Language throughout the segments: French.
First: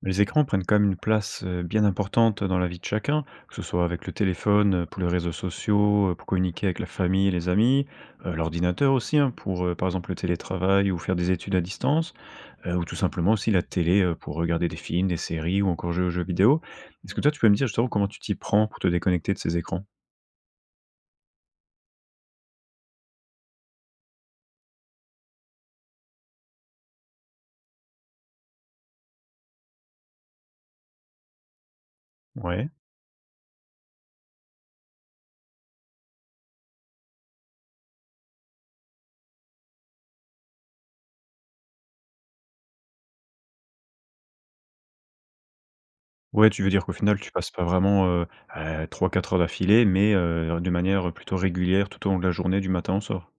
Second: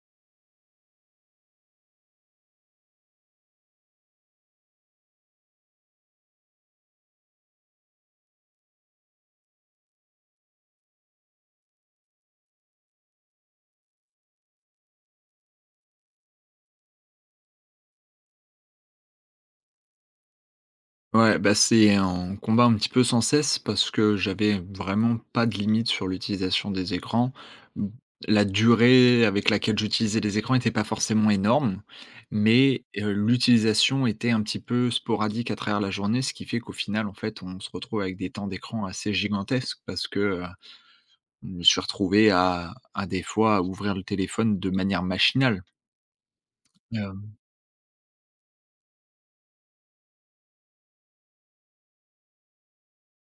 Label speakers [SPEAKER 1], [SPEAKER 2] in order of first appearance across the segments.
[SPEAKER 1] Les écrans prennent quand même une place, bien importante dans la vie de chacun, que ce soit avec le téléphone, pour les réseaux sociaux, pour communiquer avec la famille et les amis, l'ordinateur aussi, hein, pour, par exemple, le télétravail ou faire des études à distance, ou tout simplement aussi la télé, pour regarder des films, des séries ou encore jouer aux jeux vidéo. Est-ce que toi, tu peux me dire justement comment tu t'y prends pour te déconnecter de ces écrans?
[SPEAKER 2] Ouais, bah, c'est un combat un petit peu sans cesse parce que j'avais vraiment pas de limite sur l'utilisation des écrans. Mmh, la durée avec laquelle j'utilisais les écrans n'était pas forcément énorme,
[SPEAKER 1] Ouais.
[SPEAKER 2] mais, l'utilisation était un petit peu sporadique à travers la journée, ce qui fait qu'au final, en fait, on se retrouve avec des temps d'écran assez gigantesques parce que, je me suis retrouvé à des fois à ouvrir le téléphone de manière machinale.
[SPEAKER 1] Ouais, tu veux dire qu'au final, tu passes pas vraiment, 3-4 heures d'affilée, mais de manière, plutôt régulière tout au long de la journée, du matin au soir?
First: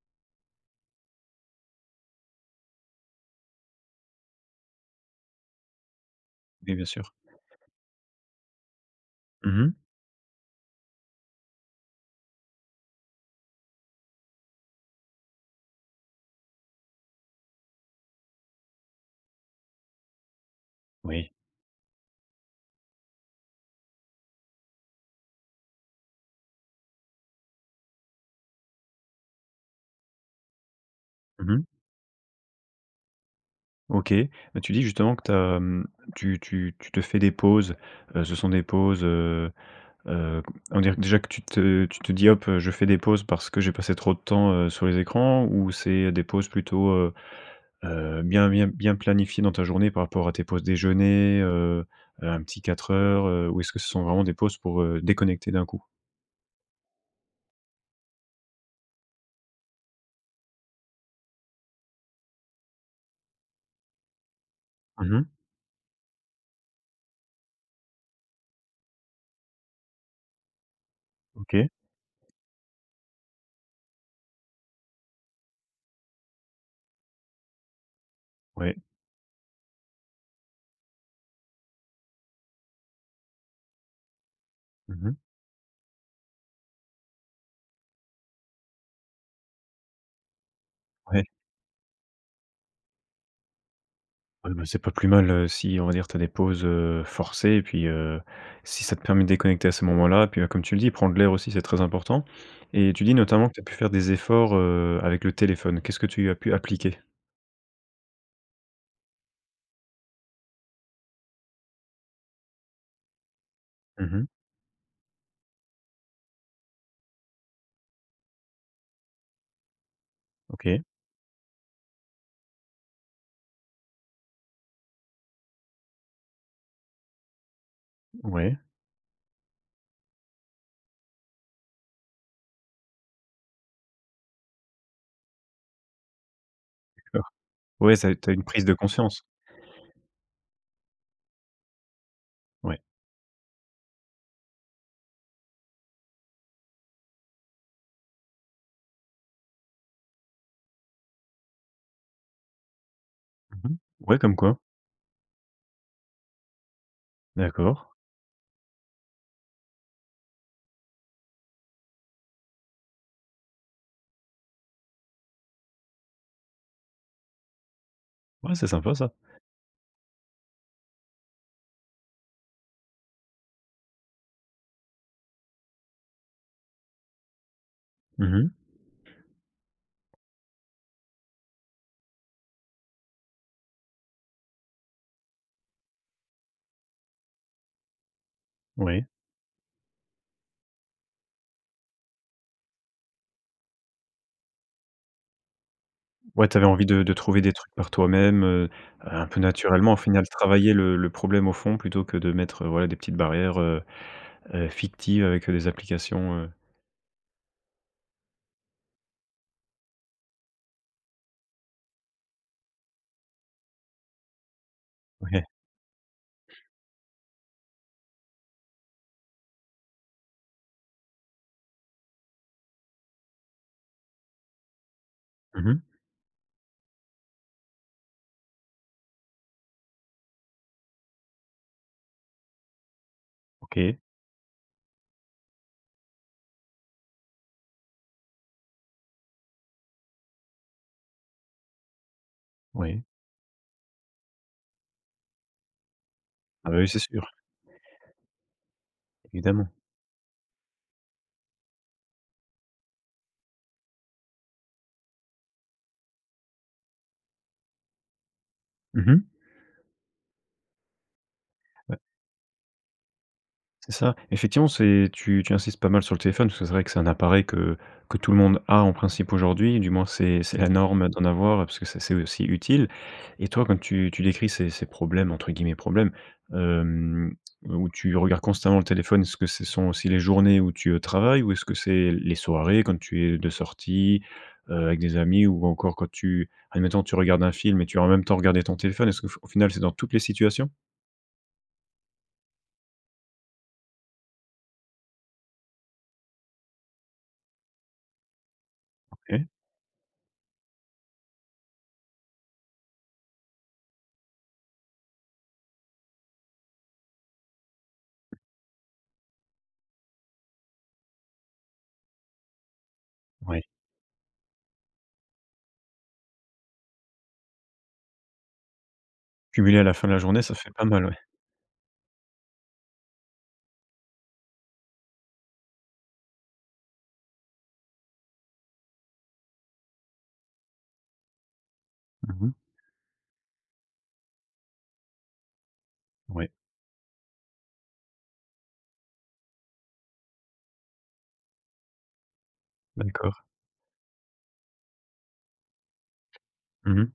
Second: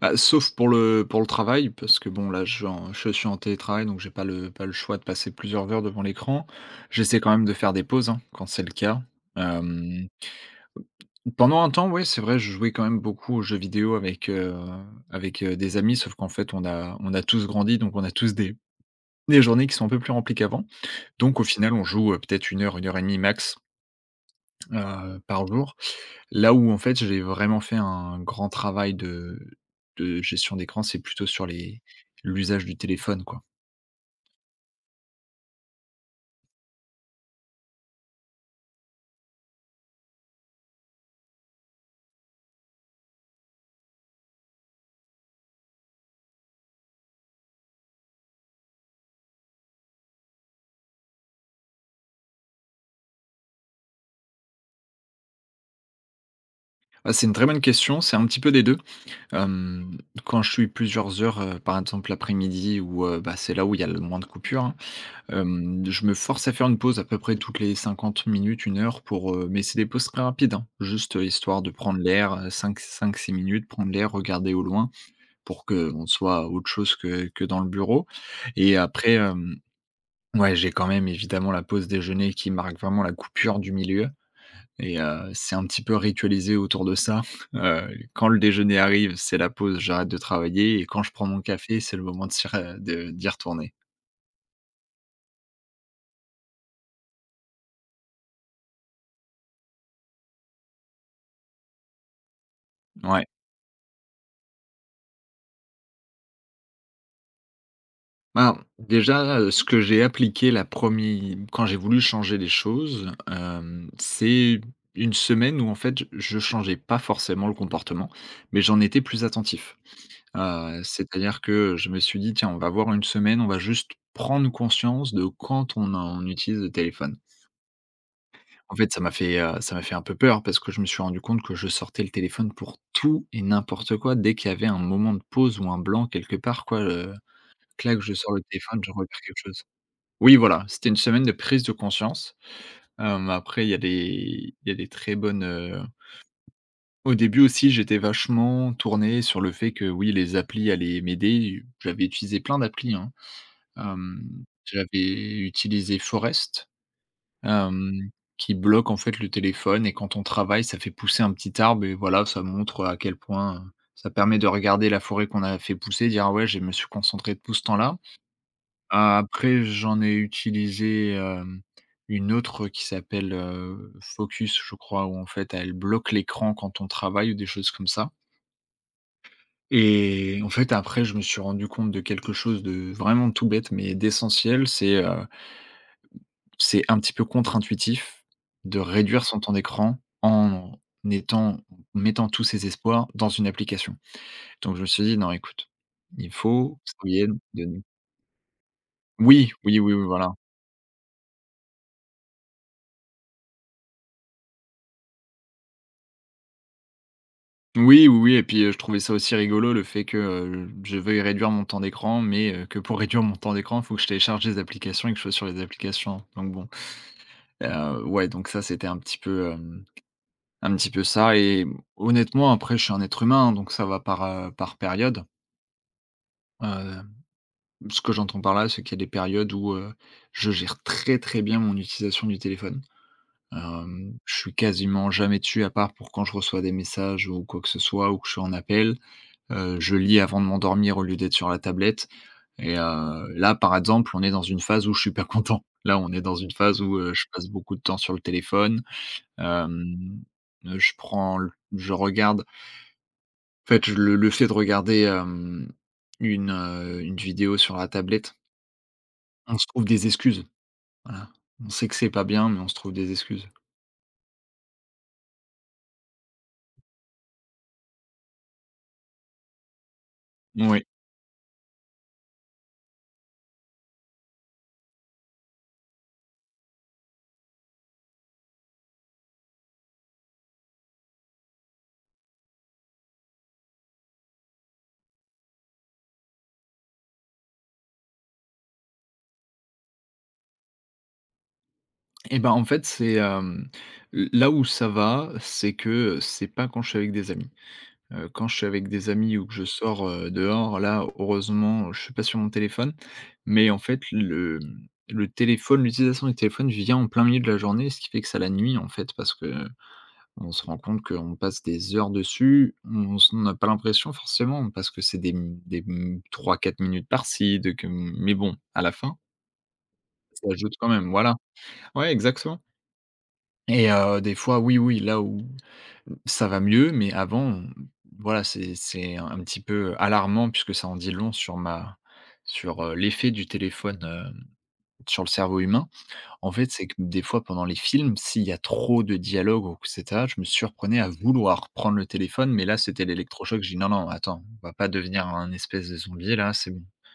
[SPEAKER 2] Bah, sauf pour le travail, parce que bon là je suis en télétravail, donc j'ai pas le choix de passer plusieurs heures devant l'écran.
[SPEAKER 1] Oui, bien sûr.
[SPEAKER 2] J'essaie quand même de faire des pauses, hein, quand c'est le cas.
[SPEAKER 1] Mmh.
[SPEAKER 2] Hem, Pendant un temps, ouais, c'est vrai, je jouais quand même beaucoup aux jeux vidéo avec des amis, sauf qu'en fait on a tous grandi, donc on a tous des journées qui sont un peu plus remplies qu'avant.
[SPEAKER 1] Oui.
[SPEAKER 2] Donc au final, on joue, peut-être une heure et demie max, par jour. Là où en fait j'ai vraiment fait un grand travail de gestion d'écran, c'est plutôt sur
[SPEAKER 1] Mmh.
[SPEAKER 2] les l'usage du téléphone, quoi.
[SPEAKER 1] OK. Tu dis justement que tu as, tu te fais des pauses, ce sont des pauses, heu, on dirait que déjà que tu te dis: «Hop, je fais des pauses parce que j'ai passé trop de temps, sur les écrans» ou c'est des pauses plutôt, bien bien bien planifiées dans ta journée par rapport à tes pauses déjeuner, un petit 4 heures, ou est-ce que ce sont vraiment des pauses pour, déconnecter d'un coup?
[SPEAKER 2] Ah, c'est une très bonne question, c'est un petit peu des deux. Hem, Quand je suis plusieurs heures, par exemple l'après-midi où, bah, c'est là où il y a le moins de coupures, hein.
[SPEAKER 1] Mmh.
[SPEAKER 2] Je me force à faire une pause à peu près toutes les 50 minutes, une heure mais c'est des pauses très rapides, hein. Juste, histoire
[SPEAKER 1] OK.
[SPEAKER 2] de prendre l'air, cinq 5 5 minutes, prendre l'air, regarder au loin pour qu'on soit autre chose que dans le bureau et
[SPEAKER 1] Ouais.
[SPEAKER 2] après, ouais, j'ai quand même évidemment la pause déjeuner qui marque vraiment la coupure du milieu et
[SPEAKER 1] Mmh.
[SPEAKER 2] c'est un petit peu ritualisé autour de ça. Quand le déjeuner arrive, c'est la pause, j'arrête de travailler et quand je
[SPEAKER 1] Ouais.
[SPEAKER 2] prends mon café, c'est le moment de s'y re de d'y retourner.
[SPEAKER 1] Ouais, bah, c'est pas plus mal, si on va dire tu as des pauses, forcées et puis, si ça te permet de déconnecter à ces moments-là, puis, bah, comme tu le dis, prendre l'air aussi, c'est très important et tu dis
[SPEAKER 2] Ouais.
[SPEAKER 1] notamment que tu as pu faire des efforts, avec le téléphone. Qu'est-ce que tu as pu appliquer?
[SPEAKER 2] Ben, déjà, ce que j'ai appliqué la première, quand j'ai voulu changer les choses,
[SPEAKER 1] Mmh.
[SPEAKER 2] c'est une semaine où en fait je changeais pas forcément le comportement, mais j'en étais plus attentif.
[SPEAKER 1] OK,
[SPEAKER 2] C'est-à-dire que je me suis dit: «Tiens, on va voir une semaine, on va juste prendre conscience de quand on utilise le téléphone».
[SPEAKER 1] ouais,
[SPEAKER 2] En fait, ça m'a fait un peu peur parce que je me suis rendu compte que je sortais le téléphone pour tout et n'importe quoi. Dès qu'il y avait un moment de pause ou un blanc quelque part quoi,
[SPEAKER 1] d'accord. Ouais,
[SPEAKER 2] clac, je
[SPEAKER 1] ça tu
[SPEAKER 2] sors le
[SPEAKER 1] une prise de
[SPEAKER 2] téléphone, je repère
[SPEAKER 1] conscience.
[SPEAKER 2] quelque chose. Oui, voilà, c'était une semaine de prise de conscience.
[SPEAKER 1] Ouais.
[SPEAKER 2] Hem, après il y a des il y a des très bonnes, Au début aussi, j'étais vachement tourné sur le fait que, oui, les applis allaient m'aider. J'avais utilisé plein d'applis, hein.
[SPEAKER 1] Mmh. Ouais, comme quoi.
[SPEAKER 2] J'avais utilisé Forest,
[SPEAKER 1] D'accord.
[SPEAKER 2] hem, qui bloque, en fait, le téléphone et quand on travaille, ça fait pousser un petit arbre et voilà, ça montre à quel point, ça permet de regarder la forêt qu'on a fait pousser, dire: «Ah ouais, je me suis concentré tout ce temps-là».
[SPEAKER 1] Ouais, c'est sympa ça.
[SPEAKER 2] Ah, après, j'en ai utilisé, une autre qui s'appelle, Focus, je crois, où en fait, elle bloque l'écran quand on travaille ou des choses comme ça
[SPEAKER 1] Mmh mh.
[SPEAKER 2] et en fait, après, je me suis rendu compte de quelque chose de vraiment tout bête, mais d'essentiel, c'est un petit peu contre-intuitif de
[SPEAKER 1] Oui.
[SPEAKER 2] réduire son temps d'écran en étant en mettant tous ses espoirs dans une application. Donc je me suis dit: «Non, écoute, il
[SPEAKER 1] Ouais, t'avais
[SPEAKER 2] faut
[SPEAKER 1] envie de
[SPEAKER 2] que
[SPEAKER 1] de trouver des trucs
[SPEAKER 2] de.»
[SPEAKER 1] par toi-même, un peu
[SPEAKER 2] Oui, oui, oui,
[SPEAKER 1] naturellement, au
[SPEAKER 2] oui,
[SPEAKER 1] final,
[SPEAKER 2] voilà.
[SPEAKER 1] travailler le problème au fond plutôt que de mettre, voilà, des petites barrières, fictive avec, des applications,
[SPEAKER 2] Oui, oui, oui et puis, je trouvais ça aussi rigolo le fait que, je veuille réduire mon temps d'écran, mais que pour réduire mon temps d'écran, il faut que je télécharge des applications et que je sois
[SPEAKER 1] ouais.
[SPEAKER 2] sur les applications. Donc bon, ouais, donc ça, c'était un petit peu ça et honnêtement, après, je suis un être humain, hein, donc ça va par, par période.
[SPEAKER 1] Mmh mh.
[SPEAKER 2] Heu, Ce que j'entends par là, c'est qu'il y a des périodes où, je gère très, très bien mon utilisation du téléphone.
[SPEAKER 1] OK.
[SPEAKER 2] Je suis quasiment jamais dessus à part pour quand je reçois des messages ou quoi que ce soit ou que je suis en appel. Je lis avant de m'endormir au lieu d'être sur la tablette et
[SPEAKER 1] Oui.
[SPEAKER 2] là, par exemple, on est dans une phase où je suis pas content. Là, on est dans une
[SPEAKER 1] Ah bah
[SPEAKER 2] phase
[SPEAKER 1] oui,
[SPEAKER 2] où,
[SPEAKER 1] c'est
[SPEAKER 2] je
[SPEAKER 1] sûr,
[SPEAKER 2] passe beaucoup de temps sur le téléphone,
[SPEAKER 1] évidemment.
[SPEAKER 2] hem, je prends l je regarde en fait, le fait de regarder, une vidéo sur la tablette,
[SPEAKER 1] Mmh mh.
[SPEAKER 2] on se trouve des excuses, voilà. On sait que c'est pas bien, mais on se trouve des excuses.
[SPEAKER 1] C'est ça. Effectivement, c'est tu tu insistes pas mal sur le téléphone, parce que c'est vrai que c'est un appareil que tout le monde a en principe aujourd'hui, du moins c'est la
[SPEAKER 2] Oui
[SPEAKER 1] norme d'en avoir, parce que ça c'est aussi utile et toi, quand tu décris ces «problèmes», entre guillemets, problèmes, hem, où tu regardes constamment le téléphone, est-ce que ce sont aussi les journées où tu, travailles ou est-ce que c'est les soirées quand tu es de sortie, avec des amis ou encore quand tu admettons, tu regardes un film et tu as en même temps regardé ton téléphone? Est-ce qu'au final, c'est dans toutes les situations?
[SPEAKER 2] et ben en fait, là où ça va, c'est que c'est pas quand je suis avec des amis. Quand je suis avec des amis ou
[SPEAKER 1] OK.
[SPEAKER 2] que je sors, dehors, là, heureusement, je suis pas sur mon téléphone. Mais en fait, le mmh, le téléphone l'utilisation du téléphone vient en plein milieu de la journée, ce qui fait que ça la nuit, en fait, parce que on se rend compte qu'on passe des heures dessus. On n'a
[SPEAKER 1] Ouais,
[SPEAKER 2] pas l'impression forcément parce que c'est des m 3 minutes par-ci, mais bon, à la fin,
[SPEAKER 1] cumulé à la fin de la journée,
[SPEAKER 2] ça
[SPEAKER 1] ça fait
[SPEAKER 2] ajoute
[SPEAKER 1] pas
[SPEAKER 2] quand
[SPEAKER 1] mal,
[SPEAKER 2] même,
[SPEAKER 1] ouais.
[SPEAKER 2] voilà. Ouais, exactement et des fois, oui, oui, là où ça va mieux, mais avant, voilà, c'est un petit peu alarmant puisque ça en dit long sur
[SPEAKER 1] Mmh mh.
[SPEAKER 2] l'effet du téléphone, sur le cerveau humain. En
[SPEAKER 1] Ouais,
[SPEAKER 2] fait, c'est que des fois pendant les films, s'il y a trop de dialogues ou et cetera, je me surprenais à vouloir prendre le téléphone, mais là, c'était
[SPEAKER 1] d'accord.
[SPEAKER 2] l'électrochoc. J'ai dit: «Non, non, attends, on va pas devenir un espèce de zombie là, c'est bon».
[SPEAKER 1] Mmh mh,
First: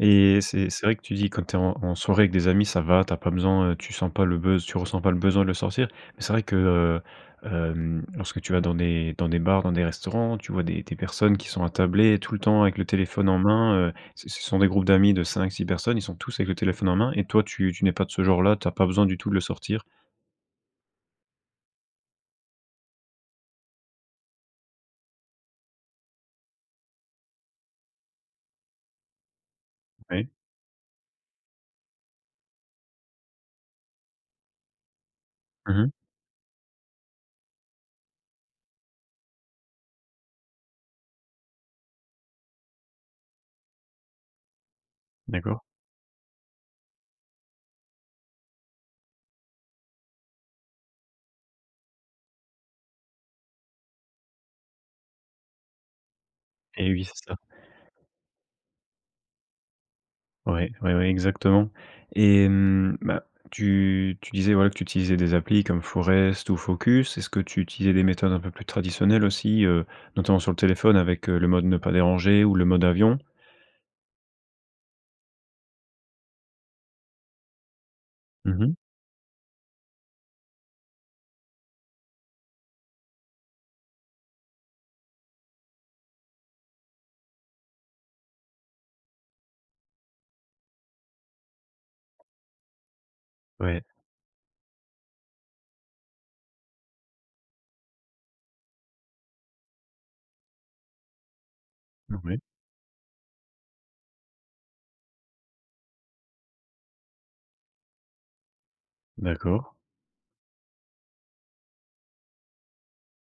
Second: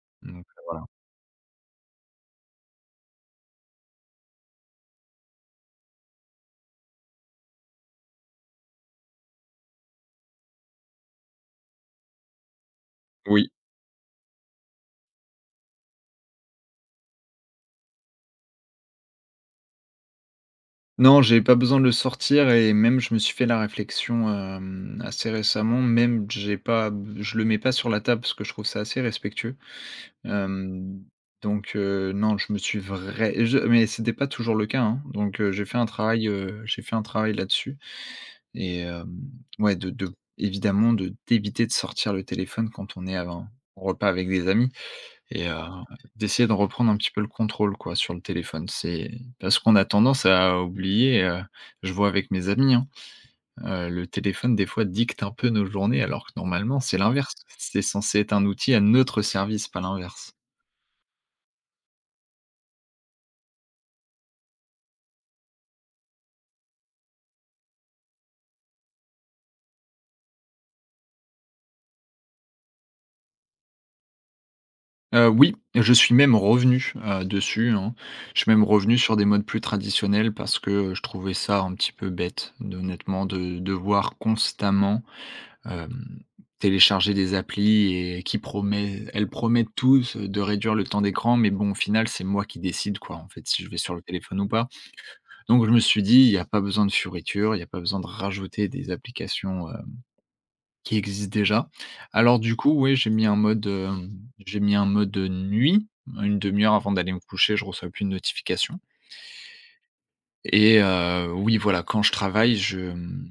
[SPEAKER 1] et
[SPEAKER 2] Donc
[SPEAKER 1] c'est
[SPEAKER 2] voilà.
[SPEAKER 1] c'est vrai que tu dis quand tu es en soirée avec des amis, ça va, tu as pas besoin, tu sens pas le buzz, tu ressens pas le besoin de le sortir. Mais c'est vrai que, lorsque tu vas dans des bars, dans des restaurants, tu vois des personnes qui sont attablées tout le temps avec le téléphone en
[SPEAKER 2] Oui.
[SPEAKER 1] main, ce sont des groupes d'amis de cinq, six personnes, ils sont tous avec le téléphone en main et toi tu n'es pas de ce genre-là, tu as pas besoin du tout de le sortir.
[SPEAKER 2] Non, j'ai pas besoin de le sortir et même je me suis fait la réflexion, assez récemment, même j'ai pas je le mets pas sur la table parce que je trouve ça assez respectueux.
[SPEAKER 1] Oui.
[SPEAKER 2] Hem, donc non, je me suis vrai je mais c'était pas toujours le cas, hein, donc j'ai fait
[SPEAKER 1] Mmh
[SPEAKER 2] un
[SPEAKER 1] mh.
[SPEAKER 2] travail, j'ai fait un travail là-dessus et ouais, de évidemment de d'éviter de sortir le téléphone quand on est à un repas avec des amis. Et
[SPEAKER 1] D'accord
[SPEAKER 2] d'essayer de reprendre un petit peu le contrôle quoi sur le téléphone. C'est parce qu'on a tendance à oublier, je vois avec mes amis, hein, le téléphone des fois dicte un peu nos journées alors que normalement
[SPEAKER 1] et
[SPEAKER 2] c'est
[SPEAKER 1] oui, c'est
[SPEAKER 2] l'inverse.
[SPEAKER 1] ça.
[SPEAKER 2] C'est censé être un outil à notre service, pas l'inverse.
[SPEAKER 1] Ouais, ouais, ouais, exactement et bah, tu disais, voilà, que tu utilisais des applis comme Forest ou Focus. Est-ce que tu utilisais des méthodes un peu plus traditionnelles aussi, notamment sur le téléphone avec, le mode «Ne pas déranger» ou le mode «Avion»?
[SPEAKER 2] Oui, je suis même revenu, dessus, hein. Je suis même
[SPEAKER 1] Mmh.
[SPEAKER 2] revenu sur des modes plus traditionnels parce que je trouvais ça un petit peu bête, d honnêtement, de devoir constamment Hem, télécharger des applis et qui promet elles promettent tous de réduire le temps d'écran, mais bon, au final, c'est moi qui décide, quoi, en fait, si je vais
[SPEAKER 1] Ouais,
[SPEAKER 2] sur le téléphone ou pas. Donc je me suis dit: «Il y a pas besoin de fioritures, il y a pas besoin de rajouter des applications, qui existent déjà». Alors
[SPEAKER 1] ouais,
[SPEAKER 2] du coup, oui, j'ai mis un mode, hem, j'ai mis un mode, nuit, une demi heure avant d'aller me coucher, je reçois plus de notifications
[SPEAKER 1] d'accord.
[SPEAKER 2] et oui, voilà, quand je travaille, je, mmh,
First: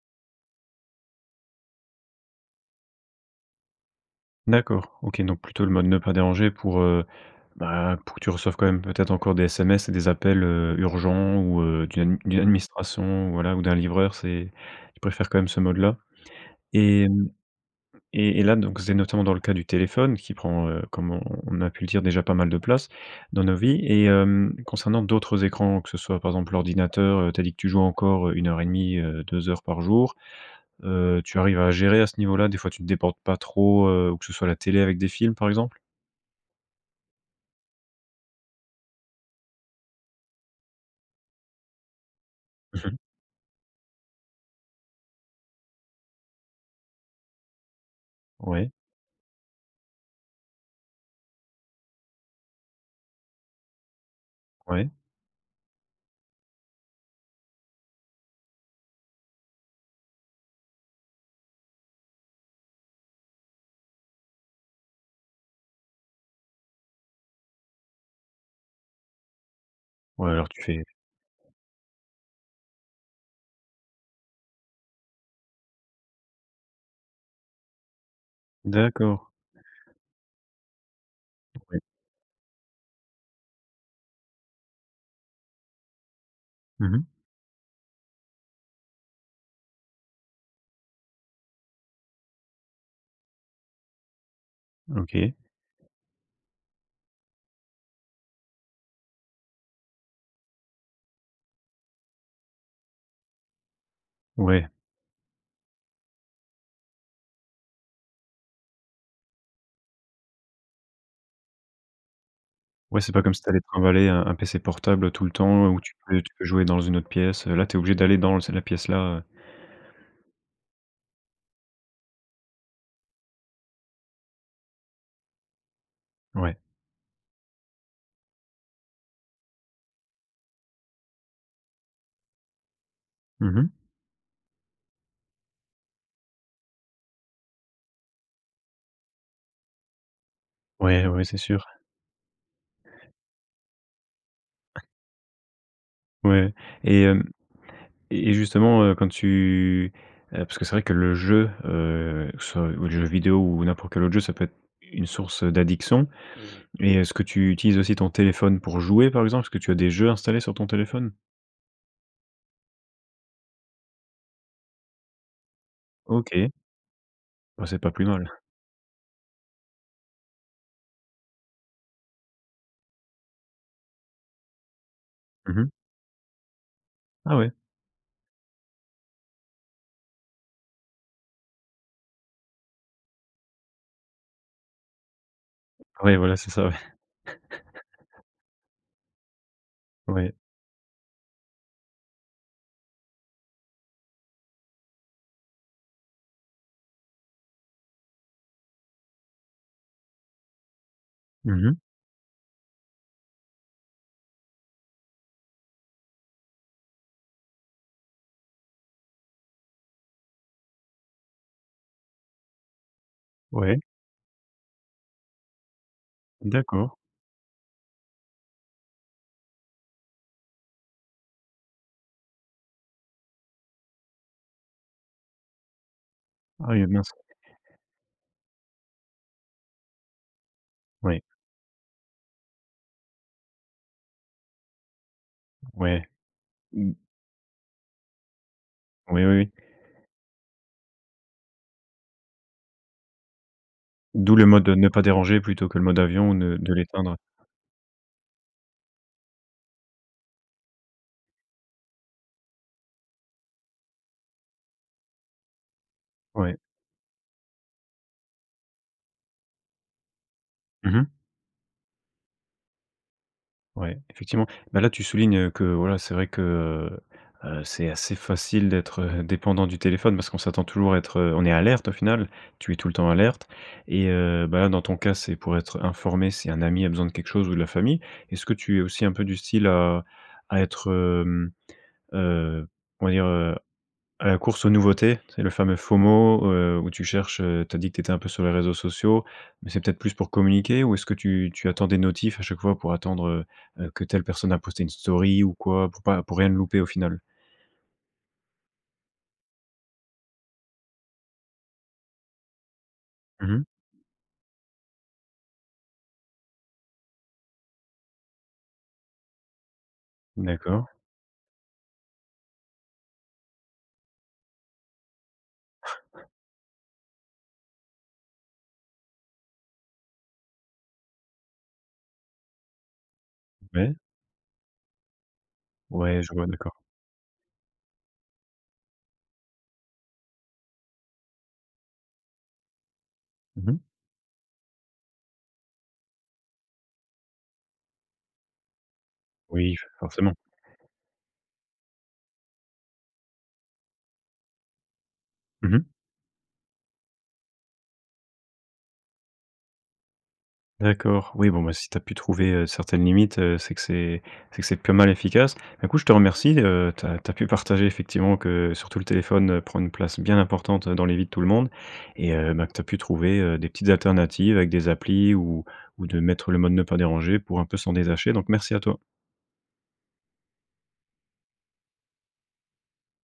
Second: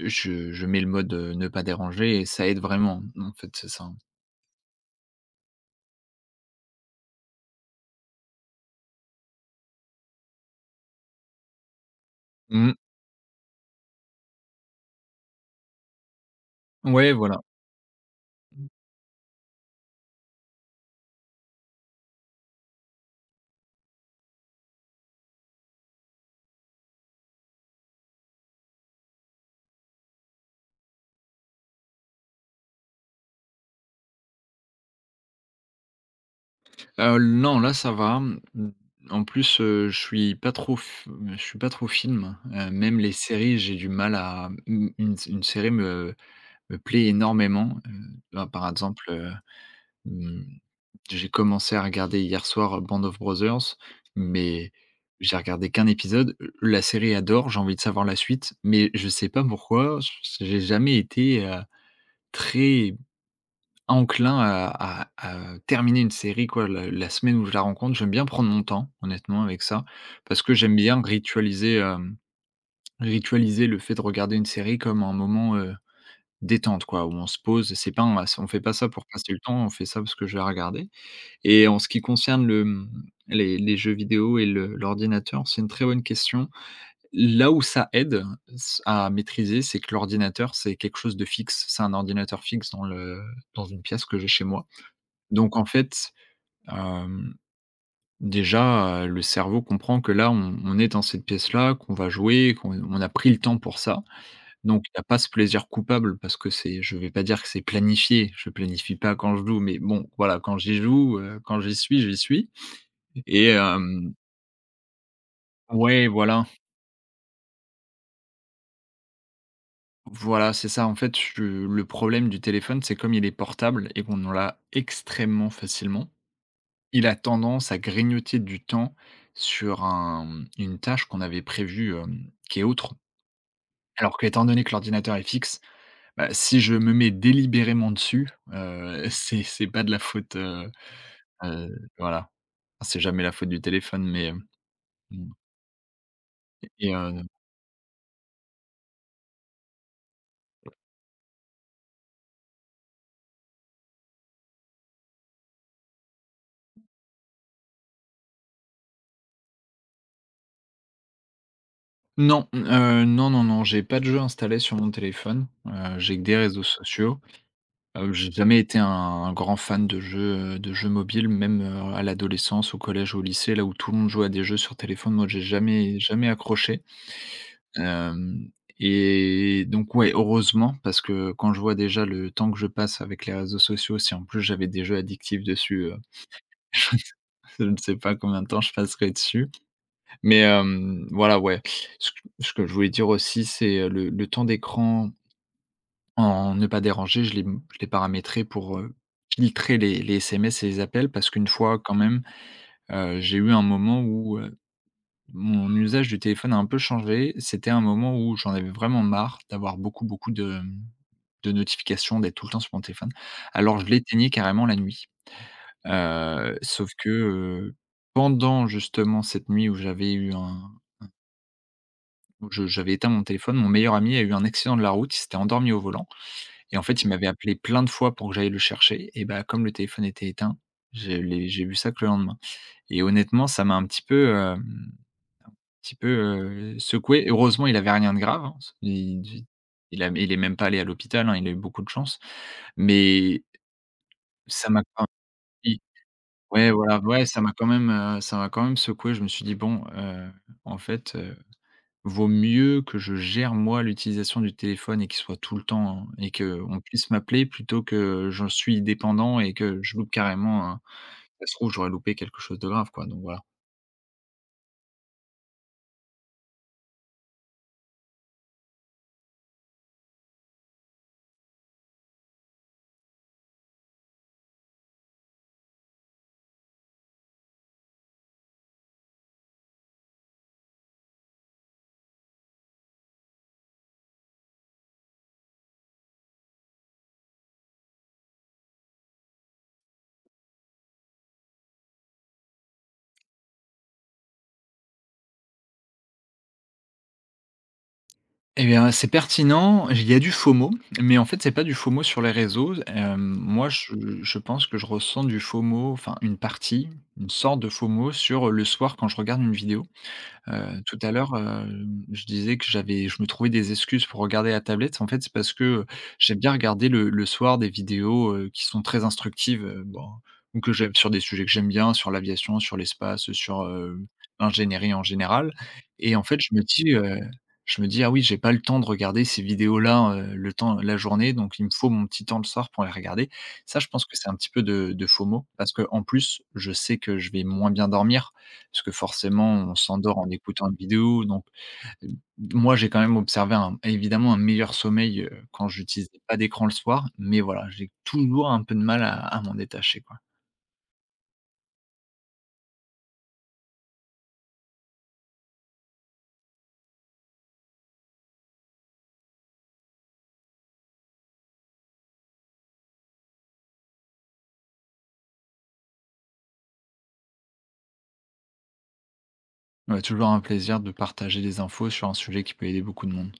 [SPEAKER 2] je mets le mode, ne pas déranger et ça aide vraiment, en fait, c'est ça.
[SPEAKER 1] D'accord, OK, donc plutôt le mode «Ne pas déranger» pour, bah, pour que tu reçoives quand même peut-être encore des SMS et des appels, urgents ou, d'une
[SPEAKER 2] Mmh.
[SPEAKER 1] administration, voilà, ou d'un livreur, c'est tu préfères quand même ce mode-là et
[SPEAKER 2] Ouais,
[SPEAKER 1] mmh.
[SPEAKER 2] voilà.
[SPEAKER 1] Et là, donc c'est notamment dans le cas du téléphone qui prend, comme on a pu le dire, déjà pas mal de place dans nos vies et concernant d'autres écrans, que ce soit par exemple l'ordinateur, tu as dit que tu joues encore, une heure et demie, 2 heures par jour. Tu arrives à gérer à ce niveau-là? Des fois, tu ne te déportes pas trop, ou que ce soit la télé avec des films, par exemple?
[SPEAKER 2] Non, là, ça va. Mmh, En plus, je suis pas trop film.
[SPEAKER 1] Mmh.
[SPEAKER 2] Même les séries, j'ai du mal à u une série me plaît énormément. Ben, par
[SPEAKER 1] Ouais,
[SPEAKER 2] exemple, mmh, j'ai commencé à regarder hier soir Band of Brothers, mais
[SPEAKER 1] ouais.
[SPEAKER 2] j'ai regardé qu'un épisode. La série adore, j'ai envie de savoir la suite, mais je sais pas pourquoi, j'ai jamais été, très enclin à terminer une série quoi, le la semaine où je la rencontre. J'aime bien prendre mon temps, honnêtement, avec ça,
[SPEAKER 1] Ouais,
[SPEAKER 2] parce
[SPEAKER 1] alors
[SPEAKER 2] que
[SPEAKER 1] tu
[SPEAKER 2] j'aime
[SPEAKER 1] fais
[SPEAKER 2] bien ritualiser le fait de regarder une série comme un moment, détente quoi, où on se pose. C'est pas un on fait pas ça pour
[SPEAKER 1] d'accord.
[SPEAKER 2] passer le temps, on fait ça parce que je vais la regarder et en
[SPEAKER 1] Ouais.
[SPEAKER 2] ce qui concerne les jeux vidéo et le l'ordinateur, c'est une très bonne question.
[SPEAKER 1] Mmh.
[SPEAKER 2] Là où ça aide s à maîtriser, c'est que l'ordinateur, c'est quelque chose de fixe. C'est un ordinateur fixe dans le dans une pièce que j'ai chez moi
[SPEAKER 1] OK.
[SPEAKER 2] donc en fait, hem, déjà, le cerveau comprend que là, on est dans cette pièce-là, qu'on va jouer, qu'on a pris le temps pour ça.
[SPEAKER 1] Ouais.
[SPEAKER 2] Donc il n'y a pas ce plaisir coupable parce que c'est je vais pas dire que c'est planifié, je planifie pas quand je joue, mais bon, voilà, quand j'y joue, quand j'y suis
[SPEAKER 1] Ouais, c'est pas comme si
[SPEAKER 2] et
[SPEAKER 1] t'allais trimballer
[SPEAKER 2] hem
[SPEAKER 1] un PC portable tout le temps, où tu
[SPEAKER 2] ouais,
[SPEAKER 1] peux tu
[SPEAKER 2] voilà,
[SPEAKER 1] peux jouer dans une autre pièce, là, t'es obligé d'aller dans la pièce-là,
[SPEAKER 2] voilà, c'est ça. En fait, je le problème du téléphone, c'est comme il est portable et qu'on en l'a extrêmement facilement.
[SPEAKER 1] ouais.
[SPEAKER 2] Il a tendance à grignoter du temps sur une tâche qu'on avait prévue, qui est autre.
[SPEAKER 1] Mmh mh.
[SPEAKER 2] Alors qu'étant donné que l'ordinateur est fixe, bah, si je me mets délibérément dessus, c'est pas de la faute,
[SPEAKER 1] Ouais, ouais, c'est sûr.
[SPEAKER 2] heu, voilà. Enfin, c'est jamais la faute du téléphone, mais, hem, mmh
[SPEAKER 1] Ouais
[SPEAKER 2] et
[SPEAKER 1] et hem et justement, quand tu parce que c'est vrai que le jeu, que ce soit le jeu vidéo ou n'importe quel autre jeu, ça peut être une source, d'addiction et est-ce que tu utilises aussi ton téléphone pour jouer, par exemple? Est-ce que tu as des jeux installés sur ton téléphone?
[SPEAKER 2] non, non, non, non, j'ai pas de jeu installé sur mon téléphone, j'ai que des
[SPEAKER 1] OK,
[SPEAKER 2] réseaux sociaux.
[SPEAKER 1] bah, c'est pas plus mal.
[SPEAKER 2] J'ai jamais été un grand fan de jeux mobiles, même, à l'adolescence, au collège, au lycée, là où tout le monde jouait à des jeux sur téléphone, moi j'ai
[SPEAKER 1] Mmh mh.
[SPEAKER 2] jamais accroché.
[SPEAKER 1] Ah ouais.
[SPEAKER 2] Hem Et donc ouais, heureusement parce que quand je vois déjà le temps que je passe avec les réseaux sociaux, si en plus j'avais des jeux addictifs dessus,
[SPEAKER 1] Ouais, voilà, c'est ça, ouais.
[SPEAKER 2] je ne sais pas combien de temps je passerai dessus.
[SPEAKER 1] Ouais.
[SPEAKER 2] Mais, voilà, ouais. Ce que je voulais dire aussi, c'est, le temps d'écran. En ne pas déranger, je l'ai paramétré pour, filtrer les SMS et les appels parce qu'une
[SPEAKER 1] Mmh mh.
[SPEAKER 2] fois quand même, j'ai eu un moment où, mon usage du téléphone a un peu changé. C'était un moment où j'en avais vraiment marre d'avoir beaucoup, beaucoup de notifications, d'être tout le temps sur mon téléphone. Alors
[SPEAKER 1] Ouais,
[SPEAKER 2] je l'éteignais carrément la nuit. Sauf
[SPEAKER 1] d'accord.
[SPEAKER 2] que, pendant justement cette nuit où j'avais eu un où je j'avais éteint mon téléphone, mon meilleur ami a eu un accident de la route, il s'était endormi au volant.
[SPEAKER 1] Ah
[SPEAKER 2] Et en
[SPEAKER 1] oui,
[SPEAKER 2] fait, il
[SPEAKER 1] mince.
[SPEAKER 2] m'avait appelé plein de fois pour que j'aille le chercher et bah, comme le téléphone était éteint, je
[SPEAKER 1] Ouais,
[SPEAKER 2] l'ai j'ai vu ça que le lendemain et honnêtement, ça m'a un petit peu, petit
[SPEAKER 1] ouais.
[SPEAKER 2] peu,
[SPEAKER 1] Mmh.
[SPEAKER 2] secoué. Heureusement, il avait rien de grave, hein, il
[SPEAKER 1] Oui, oui,
[SPEAKER 2] il
[SPEAKER 1] oui.
[SPEAKER 2] il est même pas allé à l'hôpital, hein, il a eu beaucoup de chance, mais
[SPEAKER 1] D'où le mode,
[SPEAKER 2] ça m'a
[SPEAKER 1] ne pas
[SPEAKER 2] quand
[SPEAKER 1] déranger plutôt que
[SPEAKER 2] i
[SPEAKER 1] le mode avion ou ne
[SPEAKER 2] ouais,
[SPEAKER 1] de
[SPEAKER 2] voilà,
[SPEAKER 1] l'éteindre.
[SPEAKER 2] ouais, ça m'a quand même, ça m'a quand même secoué. Je me suis dit: «Bon, en fait, euh, vaut mieux que je gère moi l'utilisation du téléphone et qu'il soit tout le temps hein, et
[SPEAKER 1] Ouais.
[SPEAKER 2] qu'on puisse m'appeler plutôt que j'en suis dépendant et que je loupe carrément un
[SPEAKER 1] Mmh mh.
[SPEAKER 2] ça se trouve, j'aurais loupé quelque chose de grave quoi, donc voilà».
[SPEAKER 1] Ouais, effectivement. Bah, là, tu soulignes, que voilà, c'est vrai que, c'est assez facile d'être, dépendant du téléphone parce qu'on s'attend toujours à être, on est alerte au final, tu es tout le temps alerte et bah, là, dans ton cas, c'est pour être informé si un ami a besoin de quelque chose ou de la famille. Est-ce que tu es aussi un peu du style à être, heu, on va dire, course aux nouveautés, c'est le fameux FOMO, où tu cherches, tu as dit que tu étais un peu sur les réseaux sociaux, mais c'est peut-être plus pour communiquer ou est-ce que tu attends des notifs à chaque fois pour attendre, que telle personne a posté une story ou quoi? Pour pas pour rien louper au final?
[SPEAKER 2] Eh bien, c'est pertinent, il y a du FOMO, mais en fait, c'est pas du FOMO sur les réseaux.
[SPEAKER 1] Mmh mh.
[SPEAKER 2] Moi, je pense que je ressens du FOMO, enfin une partie, une sorte de FOMO sur le soir quand je regarde une vidéo.
[SPEAKER 1] D'accord.
[SPEAKER 2] Tout à l'heure, je disais que j'avais je me trouvais des excuses pour regarder la tablette. En fait, c'est parce que, j'aime bien regarder le soir des vidéos, qui sont très instructives, bon ou que j'aime sur des sujets que j'aime bien, sur l'aviation, sur l'espace, sur,
[SPEAKER 1] Ouais.
[SPEAKER 2] l'ingénierie en général. Et
[SPEAKER 1] Ouais,
[SPEAKER 2] en
[SPEAKER 1] je
[SPEAKER 2] fait,
[SPEAKER 1] vois, d'accord.
[SPEAKER 2] je me dis: «Ah oui, j'ai pas le temps de regarder ces vidéos-là, le temps la journée, donc il me faut mon petit temps le soir pour les regarder».
[SPEAKER 1] Mmh
[SPEAKER 2] Ça,
[SPEAKER 1] mh.
[SPEAKER 2] je pense que c'est un petit peu de FOMO parce que en plus, je sais que je vais moins bien dormir. Parce que forcément, on
[SPEAKER 1] Oui,
[SPEAKER 2] s'endort en
[SPEAKER 1] forcément.
[SPEAKER 2] écoutant une vidéo, donc hem, moi, j'ai quand même observé un évidemment un meilleur sommeil, quand
[SPEAKER 1] Mmh mh.
[SPEAKER 2] j'utilisais pas d'écran le soir, mais voilà, j'ai toujours un peu de mal à m'en détacher, quoi.
[SPEAKER 1] D'accord, oui, bon, bah, si tu as pu trouver, certaines limites, c'est que c'est pas mal efficace. Du coup, je te remercie, tu as pu partager effectivement que surtout le téléphone, prend une place bien importante, dans les vies de tout le monde et bah, que tu as pu trouver, des petites alternatives avec des applis ou de mettre le mode ne pas déranger pour un peu s'en détacher, donc merci à toi.
[SPEAKER 2] Ouais, toujours un plaisir de partager des infos sur un sujet qui peut aider beaucoup de monde.